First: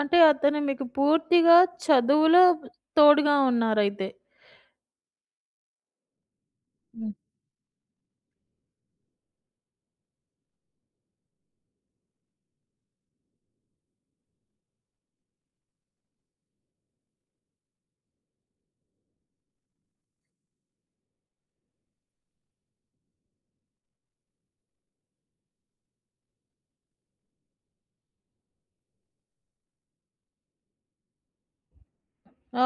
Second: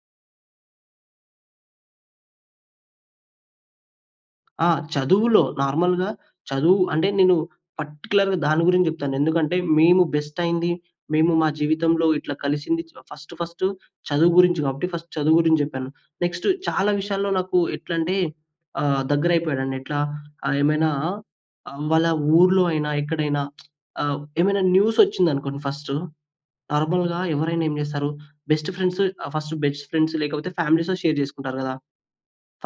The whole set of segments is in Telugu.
అంటే అతను మీకు పూర్తిగా చదువులో తోడుగా ఉన్నారయితే. ఆ! చదువులో. నార్మల్‌గా చదువు అంటే హ్మ్. నేను పర్టిక్యులర్‌గా దాని గురించి జెప్తాను. ఎందుకంటే మేము బెస్టయింది, మేము మా జీవితంలో ఇట్ల కలిసింది ఫస్ట్ ఫస్టు చదువు గురించి గాబట్టి, ఫస్ట్ చదువు గురించి జెప్పాను. నెక్స్ట్ చాలా విషయాల్లో నాకు ఎట్లంటే, ఆహ్, దగ్గరైపోయాడండి ఎట్లా? ఆహ్, ఏమైనా ఆహ్, వాళ్ళ ఊర్లోయినా ఎక్కడైనా, ఆహ్, ఏమైనా న్యూసొచ్చిందనుకోండి ఫస్ట్, నార్మల్‌గా ఎవరైనా ఏం జేస్తారు? Best friends ah, first best friends లేకపోతే ఫ్యామిలీస్‌తో షేర్ జేసుకుంటారు గదా!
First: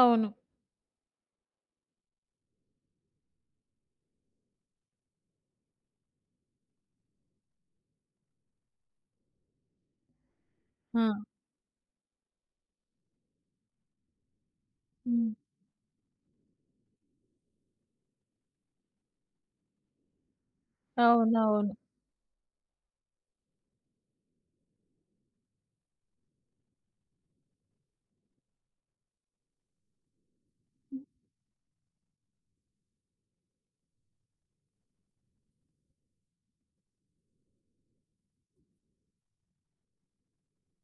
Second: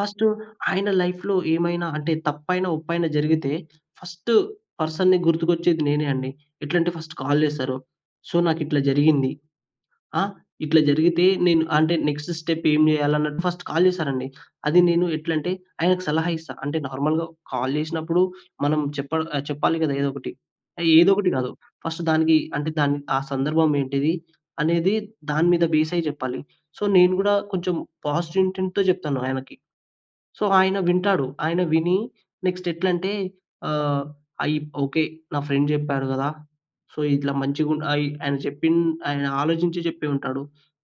ఫస్ట్ ఆయన లైఫ్‌లో ఏమైనా అంటే తప్పైనా ఒప్పైనా జరిగితే, ఫస్ట్ పర్సన్‌ని గుర్తుకొచ్చేది నేనే అండి. ఎట్లాంటే ఫస్ట్ కాల్ జేస్తారు. "సో, నాకిట్లా జరిగింది. ఆ? ఇట్ల ఆ! జరిగితే నేను అంటే నెక్స్ట్ స్టెప్ ఏం జేయాలి" అన్నట్టు ఫస్ట్ కాల్ జేశారండి. అది నేను హ్మ్. ఎట్లంటే ఆయనకి సలహా ఇస్తా. అంటే నార్మల్‌గా కాల్ జేసినప్పుడు మనం చెప్పాల్ ఆహ్, చెప్పాలి గదా! ఏదో ఒకటి. ఆ ఏదో ఒకటి గాదు, అవునవును. ఫస్ట్ దానికి అంటే ఆ సందర్భం ఏంటిది అనేది దాని మీద బేస్ అయి జెప్పాలి. సో, నేను‌ గూడా కొంచెం పాజిటివ్ ఇంటెం‌ట్‌‌తో జెప్తాను ఆయనకి. సో, ఆయన వింటాడు. ఆయన విని, నెక్స్ట్ ఎట్లంటే ఆహ్, అయి ఓకే. నా ఫ్రెండ్ చెప్పాడు గదా! సో ఇట్లా మంచిగు అయి ఆయన జెప్పిన్ ఆయన ఆలోచించి జెప్పె ఉంటాడు.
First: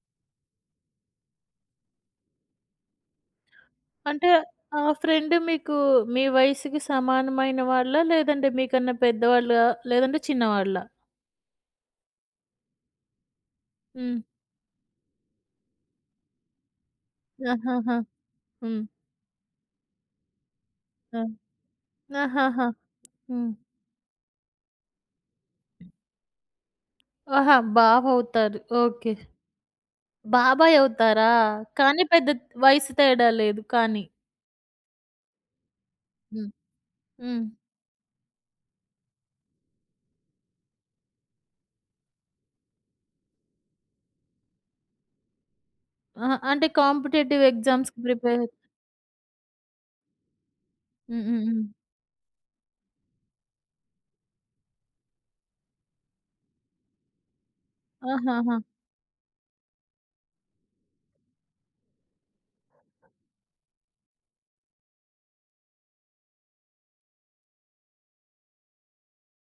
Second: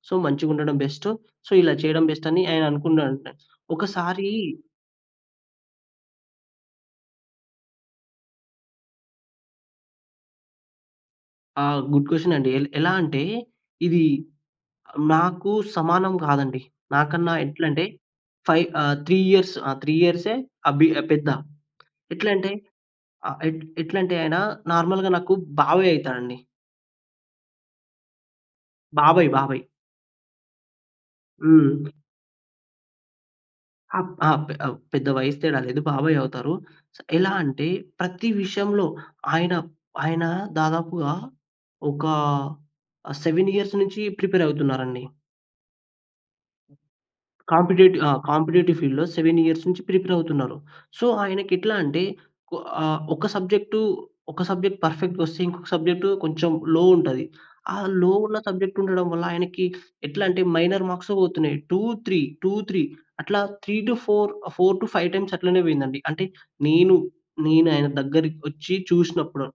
So, మంచిగుండడం best. సో, ఇలా చేయడం బెస్ట్ అని ఆయన అనుకున్నాడంట. ఒకసారి అంటే ఆ ఫ్రెండ్ మీకు మీ వయసుకి సమానమైన వాళ్ళా? లేదంటే మీకన్నా పెద్దవాళ్ళా? లేదంటే చిన్నవాళ్ళా? ఆ! గుడ్ క్వెషన్ అండి. ఎల్ ఎలా అంటే ఇది హ్మ్. నాకు సమానం గాదండి. నాకన్నా ఎట్లంటే ఆహాహా! 5 హ్మ్. ఆహ్, 3 ఇయర్స్ ఆ 3 ఇయర్సె అ భి ఆ ఆ! పెద్ద. ఎట్లంటే ఆహాహా! ఆ హ్మ్. ఎట్ ఎట్లంటే ఆయన నార్మల్‌గా నాకు బాబాయి అయి‌తా‌‌‌డం‌డి. ఆహా! బావవుతారు ఓకే. బాబాయ్ బాబాయ్. బాబాయ్ అవుతారా? హ్మ్. కానీ, పెద్ద వయస్సు తేడా లేదు కానీ. ఆప్ ఆ! పె ఆహ్, పెద్ద వయసు తేడా లేదు బాబాయ్ హ్మ్. అవుతారు. స్ ఎలా హ్మ్. అంటే ప్రతి విషయంలో ఆయన ఆయన దాదాపుగా ఒక 7 ఇయర్స్ నుంచి ప్రిపేర్ అవుతున్నారండి. అహా! అంటే కాంపిటీటివ్ ఎగ్జామ్స్‌కి కాంపిటీటివ్ ఆ ప్రిపేర్ కాంపిటీటివ్ ఫీల్డ్‌లో 7 ఇయర్స్ నుంచి ప్రిపేర్ అవుతున్నారు. సో, హ్మ్. హ్మ్. హ్మ్. ఆయనకెట్లా అంటే కొ ఆహ్, ఒక సబ్జెక్టు ఒక సబ్జెక్ట్ పర్ఫెక్ట్‌గొస్తే ఇంకొక సబ్జెక్ట్ కొంచెం లో ఉంటది. ఆ లో ఉన్న ఆహాహా! సబ్జెక్ట్ ఉండడం వల్ల ఆయనకి ఎట్లాంటే, మైనర్ మార్క్స్‌తో పోతున్నాయి. 2, 3, 2, 3 అట్లా 3-4, ఆహ్, 4-5 టైమ్స్ అట్లనే పోయిందండి. అంటే నేను, నేనాయన దగ్గరికొచ్చి చూసినప్పుడు